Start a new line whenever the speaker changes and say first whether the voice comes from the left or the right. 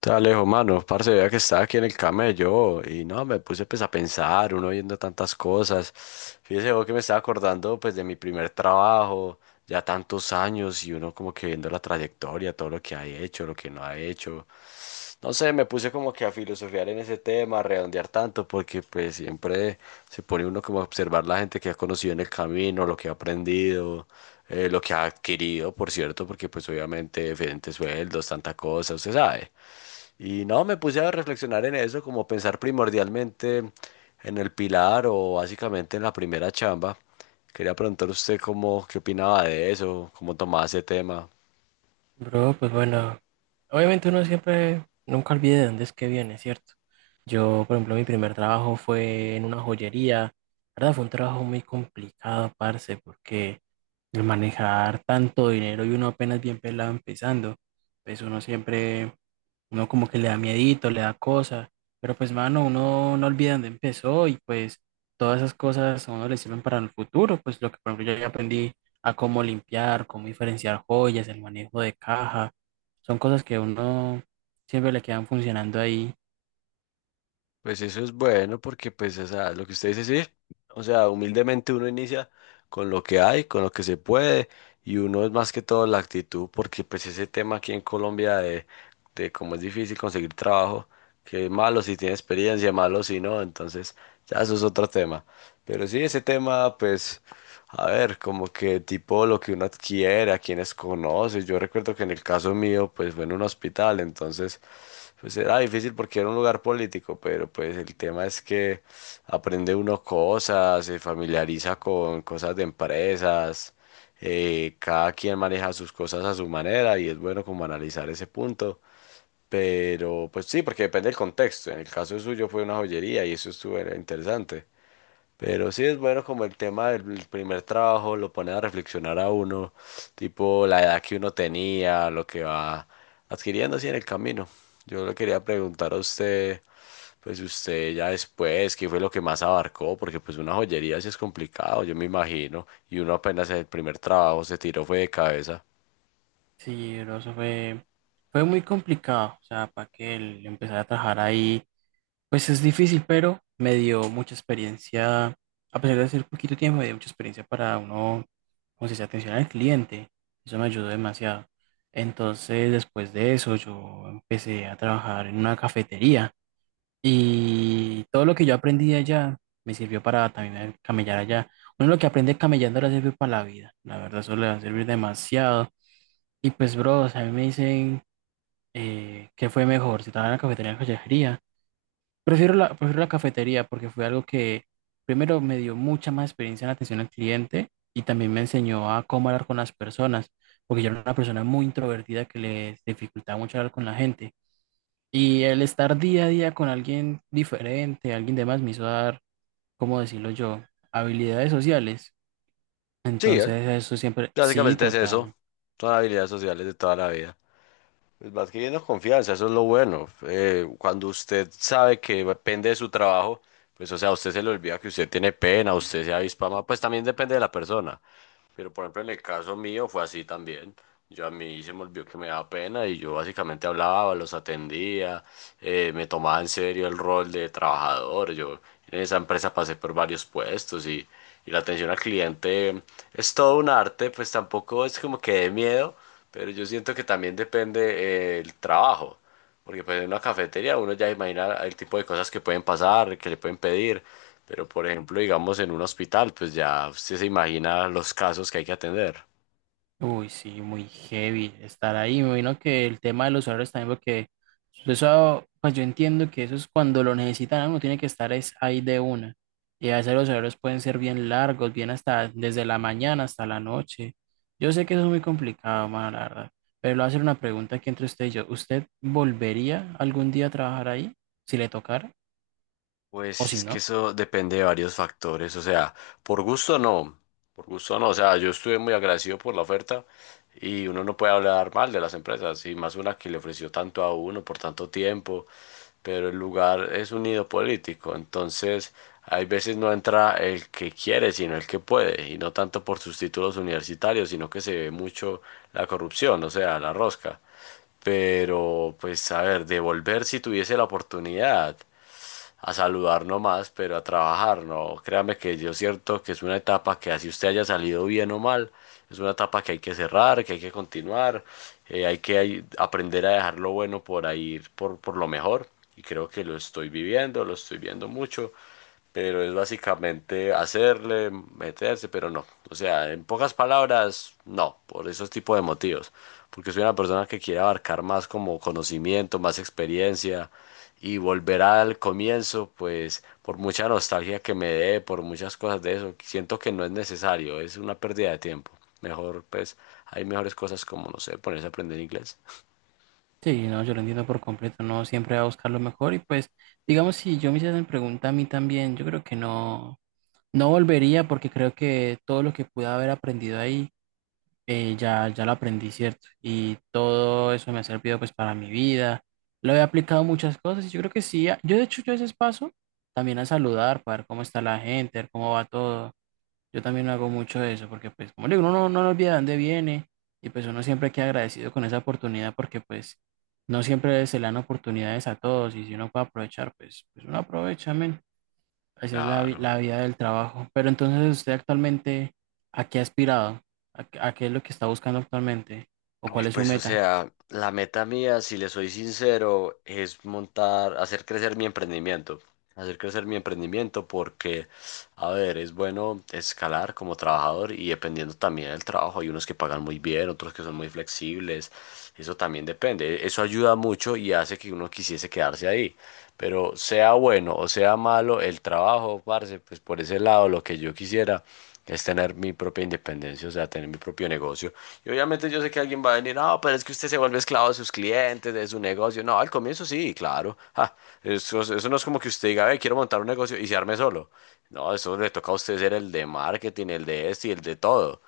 left: Te Alejo, mano, parce, vea que estaba aquí en el camello y no, me puse pues a pensar, uno viendo tantas cosas. Fíjese vos que me estaba acordando pues de mi primer trabajo, ya tantos años y uno como que viendo la trayectoria, todo lo que ha hecho, lo que no ha hecho. No sé, me puse como que a filosofiar en ese tema, a redondear tanto, porque pues siempre se pone uno como a observar la gente que ha conocido en el camino, lo que ha aprendido, lo que ha adquirido, por cierto, porque pues obviamente diferentes sueldos, tanta cosa, usted sabe. Y no, me puse a reflexionar en eso, como pensar primordialmente en el pilar o básicamente en la primera chamba. Quería preguntar usted cómo, qué opinaba de eso, cómo tomaba ese tema.
right: Bro, pues bueno, obviamente uno siempre, nunca olvide de dónde es que viene, ¿cierto? Yo, por ejemplo, mi primer trabajo fue en una joyería, ¿verdad? Fue un trabajo muy complicado, parce, porque el manejar tanto dinero y uno apenas bien pelado empezando, pues uno siempre, uno como que le da miedito, le da cosa, pero pues mano, uno no olvida dónde empezó y pues todas esas cosas a uno le sirven para el futuro, pues lo que por ejemplo yo ya aprendí a cómo limpiar, cómo diferenciar joyas, el manejo de caja, son cosas que a uno siempre le quedan funcionando ahí.
left: Pues eso es bueno porque, pues, o sea, lo que usted dice, sí, o sea, humildemente uno inicia con lo que hay, con lo que se puede, y uno es más que todo la actitud, porque pues ese tema aquí en Colombia de cómo es difícil conseguir trabajo, que es malo si tiene experiencia, malo si no, entonces ya eso es otro tema. Pero sí, ese tema, pues, a ver, como que tipo lo que uno adquiere, a quienes conoce. Yo recuerdo que en el caso mío, pues fue en un hospital, entonces, pues era difícil porque era un lugar político, pero pues el tema es que aprende uno cosas, se familiariza con cosas de empresas, cada quien maneja sus cosas a su manera y es bueno como analizar ese punto. Pero pues sí, porque depende del contexto. En el caso suyo fue una joyería y eso estuvo era interesante. Pero sí es bueno como el tema del primer trabajo lo pone a reflexionar a uno, tipo la edad que uno tenía, lo que va adquiriendo así en el camino. Yo le quería preguntar a usted, pues usted ya después, ¿qué fue lo que más abarcó? Porque pues una joyería sí es complicado, yo me imagino, y uno apenas en el primer trabajo se tiró fue de cabeza.
right: Sí, bro, fue muy complicado, o sea, para que él empezara a trabajar ahí. Pues es difícil, pero me dio mucha experiencia, a pesar de ser poquito tiempo, me dio mucha experiencia para uno, como se dice, atención al cliente. Eso me ayudó demasiado. Entonces, después de eso, yo empecé a trabajar en una cafetería y todo lo que yo aprendí allá me sirvió para también camellar allá. Uno lo que aprende camellando le sirve para la vida. La verdad, eso le va a servir demasiado. Y pues, bro, o sea, a mí me dicen qué fue mejor, si trabajar en la cafetería o en la joyería. Prefiero la cafetería porque fue algo que primero me dio mucha más experiencia en atención al cliente y también me enseñó a cómo hablar con las personas, porque yo era una persona muy introvertida que les dificultaba mucho hablar con la gente. Y el estar día a día con alguien diferente, alguien demás, me hizo dar, ¿cómo decirlo yo? Habilidades sociales.
left: Sí, ¿eh?
right: Entonces, eso siempre, sí,
left: Básicamente es
right: total.
left: eso, son habilidades sociales de toda la vida. Pues vas adquiriendo confianza, eso es lo bueno. Cuando usted sabe que depende de su trabajo, pues o sea, a usted se le olvida que usted tiene pena, usted sea avispama, pues también depende de la persona. Pero por ejemplo, en el caso mío fue así también. Yo a mí se me olvidó que me daba pena y yo básicamente hablaba, los atendía, me tomaba en serio el rol de trabajador. Yo en esa empresa pasé por varios puestos y la atención al cliente es todo un arte, pues tampoco es como que de miedo, pero yo siento que también depende el trabajo. Porque pues en una cafetería uno ya imagina el tipo de cosas que pueden pasar, que le pueden pedir. Pero por ejemplo, digamos en un hospital, pues ya usted se imagina los casos que hay que atender.
right: Uy, sí, muy heavy estar ahí. Me imagino que el tema de los horarios también, porque eso, pues yo entiendo que eso es cuando lo necesitan, ¿no? Uno tiene que estar es ahí de una. Y a veces los horarios pueden ser bien largos, bien hasta desde la mañana hasta la noche. Yo sé que eso es muy complicado, mano, la verdad. Pero le voy a hacer una pregunta aquí entre usted y yo. ¿Usted volvería algún día a trabajar ahí, si le tocara o
left: Pues
right: si
left: es que
right: no?
left: eso depende de varios factores, o sea, por gusto no, por gusto no, o sea, yo estuve muy agradecido por la oferta y uno no puede hablar mal de las empresas y más una que le ofreció tanto a uno por tanto tiempo, pero el lugar es un nido político, entonces hay veces no entra el que quiere, sino el que puede, y no tanto por sus títulos universitarios, sino que se ve mucho la corrupción, o sea, la rosca. Pero, pues, a ver, devolver si tuviese la oportunidad, a saludar nomás, pero a trabajar, no. Créame que yo cierto que es una etapa que así usted haya salido bien o mal, es una etapa que hay que cerrar, que hay que continuar, hay que ahí aprender a dejar lo bueno por ahí, por lo mejor. Y creo que lo estoy viviendo, lo estoy viendo mucho pero es básicamente hacerle, meterse, pero no. O sea, en pocas palabras, no, por esos tipos de motivos. Porque soy una persona que quiere abarcar más como conocimiento, más experiencia y volver al comienzo, pues por mucha nostalgia que me dé, por muchas cosas de eso, siento que no es necesario, es una pérdida de tiempo. Mejor, pues, hay mejores cosas como, no sé, ponerse a aprender inglés.
right: Sí, no, yo lo entiendo por completo. No siempre va a buscar lo mejor y pues. Digamos, si yo me hiciesen pregunta a mí también, yo creo que no, no volvería porque creo que todo lo que pude haber aprendido ahí ya lo aprendí, ¿cierto? Y todo eso me ha servido pues para mi vida. Lo he aplicado a muchas cosas y yo creo que sí. Yo de hecho yo a veces paso también a saludar para ver cómo está la gente, ver cómo va todo. Yo también hago mucho de eso porque pues como le digo, uno no, no olvida de dónde viene y pues uno siempre queda agradecido con esa oportunidad porque pues no siempre se le dan oportunidades a todos y si uno puede aprovechar pues, pues uno aprovecha, amén. Esa es
left: Claro.
right: la vida del trabajo. Pero entonces, ¿usted actualmente a qué ha aspirado? A qué es lo que está buscando actualmente? ¿O cuál
left: Uf,
right: es su
left: pues o
right: meta?
left: sea, la meta mía, si le soy sincero, es montar, hacer crecer mi emprendimiento. Hacer crecer mi emprendimiento porque, a ver, es bueno escalar como trabajador y dependiendo también del trabajo. Hay unos que pagan muy bien, otros que son muy flexibles. Eso también depende. Eso ayuda mucho y hace que uno quisiese quedarse ahí. Pero sea bueno o sea malo el trabajo, parce, pues por ese lado lo que yo quisiera es tener mi propia independencia, o sea, tener mi propio negocio. Y obviamente yo sé que alguien va a venir, no, pero es que usted se vuelve esclavo de sus clientes, de su negocio. No, al comienzo sí, claro. Ja, eso no es como que usted diga, "Ve, quiero montar un negocio y se arme solo". No, eso le toca a usted ser el de marketing, el de este y el de todo.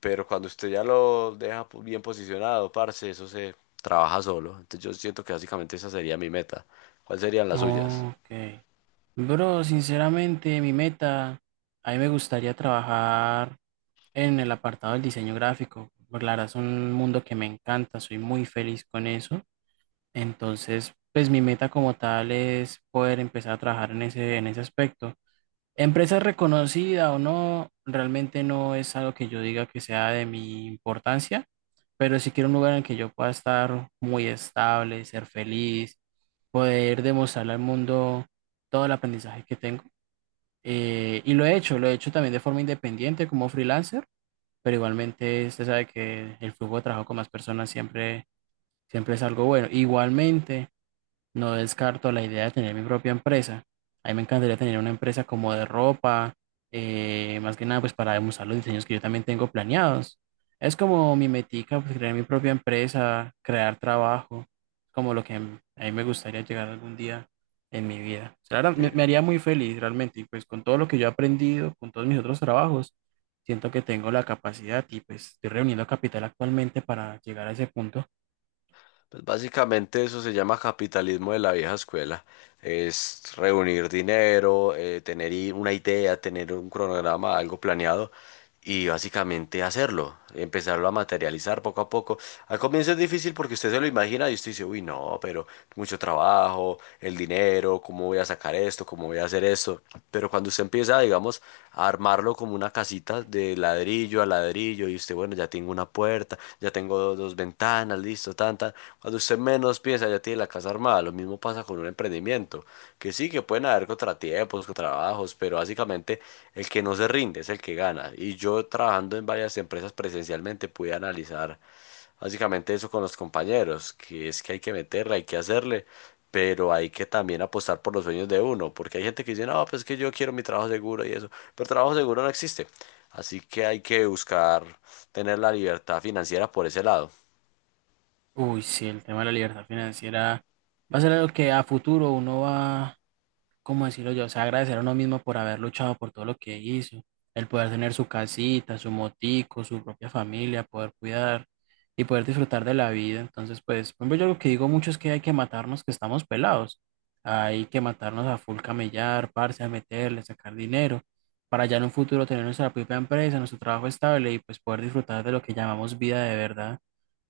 left: Pero cuando usted ya lo deja bien posicionado, parce, eso se trabaja solo. Entonces yo siento que básicamente esa sería mi meta. ¿Cuáles serían las suyas?
right: Ok. Bro, sinceramente, mi meta, a mí me gustaría trabajar en el apartado del diseño gráfico. Por la verdad es un mundo que me encanta, soy muy feliz con eso. Entonces, pues mi meta como tal es poder empezar a trabajar en ese aspecto. Empresa reconocida o no, realmente no es algo que yo diga que sea de mi importancia, pero sí quiero un lugar en el que yo pueda estar muy estable, ser feliz, poder demostrarle al mundo todo el aprendizaje que tengo. Y lo he hecho también de forma independiente como freelancer, pero igualmente usted sabe que el flujo de trabajo con más personas siempre es algo bueno. Igualmente. No descarto la idea de tener mi propia empresa. A mí me encantaría tener una empresa como de ropa, más que nada pues para demostrar los diseños que yo también tengo planeados. Es como mi metica, pues crear mi propia empresa, crear trabajo, como lo que a mí me gustaría llegar algún día en mi vida. O sea, la verdad,
left: Sí.
right: me haría muy feliz realmente y pues con todo lo que yo he aprendido, con todos mis otros trabajos, siento que tengo la capacidad y pues estoy reuniendo capital actualmente para llegar a ese punto.
left: Pues básicamente eso se llama capitalismo de la vieja escuela. Es reunir dinero, tener una idea, tener un cronograma, algo planeado y básicamente hacerlo, empezarlo a materializar poco a poco. Al comienzo es difícil porque usted se lo imagina y usted dice, uy, no, pero mucho trabajo, el dinero pero cómo voy a sacar esto, cómo voy a hacer esto. Pero cuando usted empieza, digamos, a armarlo como una casita de ladrillo a ladrillo y usted, bueno, ya tengo una puerta, ya tengo dos, ventanas, listo, tanta. Cuando usted menos piensa, ya tiene la casa armada. Lo mismo pasa con un emprendimiento, que sí, que pueden haber contratiempos, contrabajos, pero básicamente el que no se rinde es el que gana. Y yo trabajando en varias empresas presencialmente pude analizar básicamente eso con los compañeros, que es que hay que meterla, hay que hacerle, pero hay que también apostar por los sueños de uno, porque hay gente que dice, no, pues es que yo quiero mi trabajo seguro y eso, pero trabajo seguro no existe, así que hay que buscar tener la libertad financiera por ese lado.
right: Uy, sí, el tema de la libertad financiera va a ser algo que a futuro uno va, ¿cómo decirlo yo? O sea, agradecer a uno mismo por haber luchado por todo lo que hizo, el poder tener su casita, su motico, su propia familia, poder cuidar y poder disfrutar de la vida. Entonces, pues, por ejemplo, yo lo que digo mucho es que hay que matarnos que estamos pelados. Hay que matarnos a full camellar, parce, a meterle, sacar dinero, para ya en un futuro tener nuestra propia empresa, nuestro trabajo estable y pues poder disfrutar de lo que llamamos vida de verdad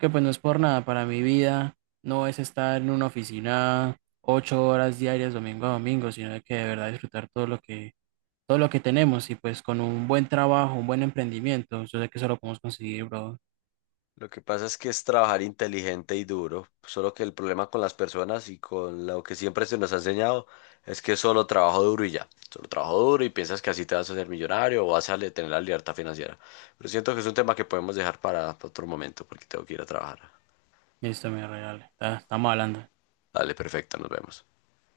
right: que pues no es por nada para mi vida, no es estar en una oficina 8 horas diarias domingo a domingo, sino de que de verdad disfrutar todo lo que tenemos y pues con un buen trabajo, un buen emprendimiento, yo sé que eso lo podemos conseguir, bro.
left: Lo que pasa es que es trabajar inteligente y duro, solo que el problema con las personas y con lo que siempre se nos ha enseñado es que solo trabajo duro y ya, solo trabajo duro y piensas que así te vas a hacer millonario o vas a tener la libertad financiera. Pero siento que es un tema que podemos dejar para otro momento porque tengo que ir a trabajar.
right: Listo, mi real, estamos hablando.
left: Dale, perfecto, nos vemos.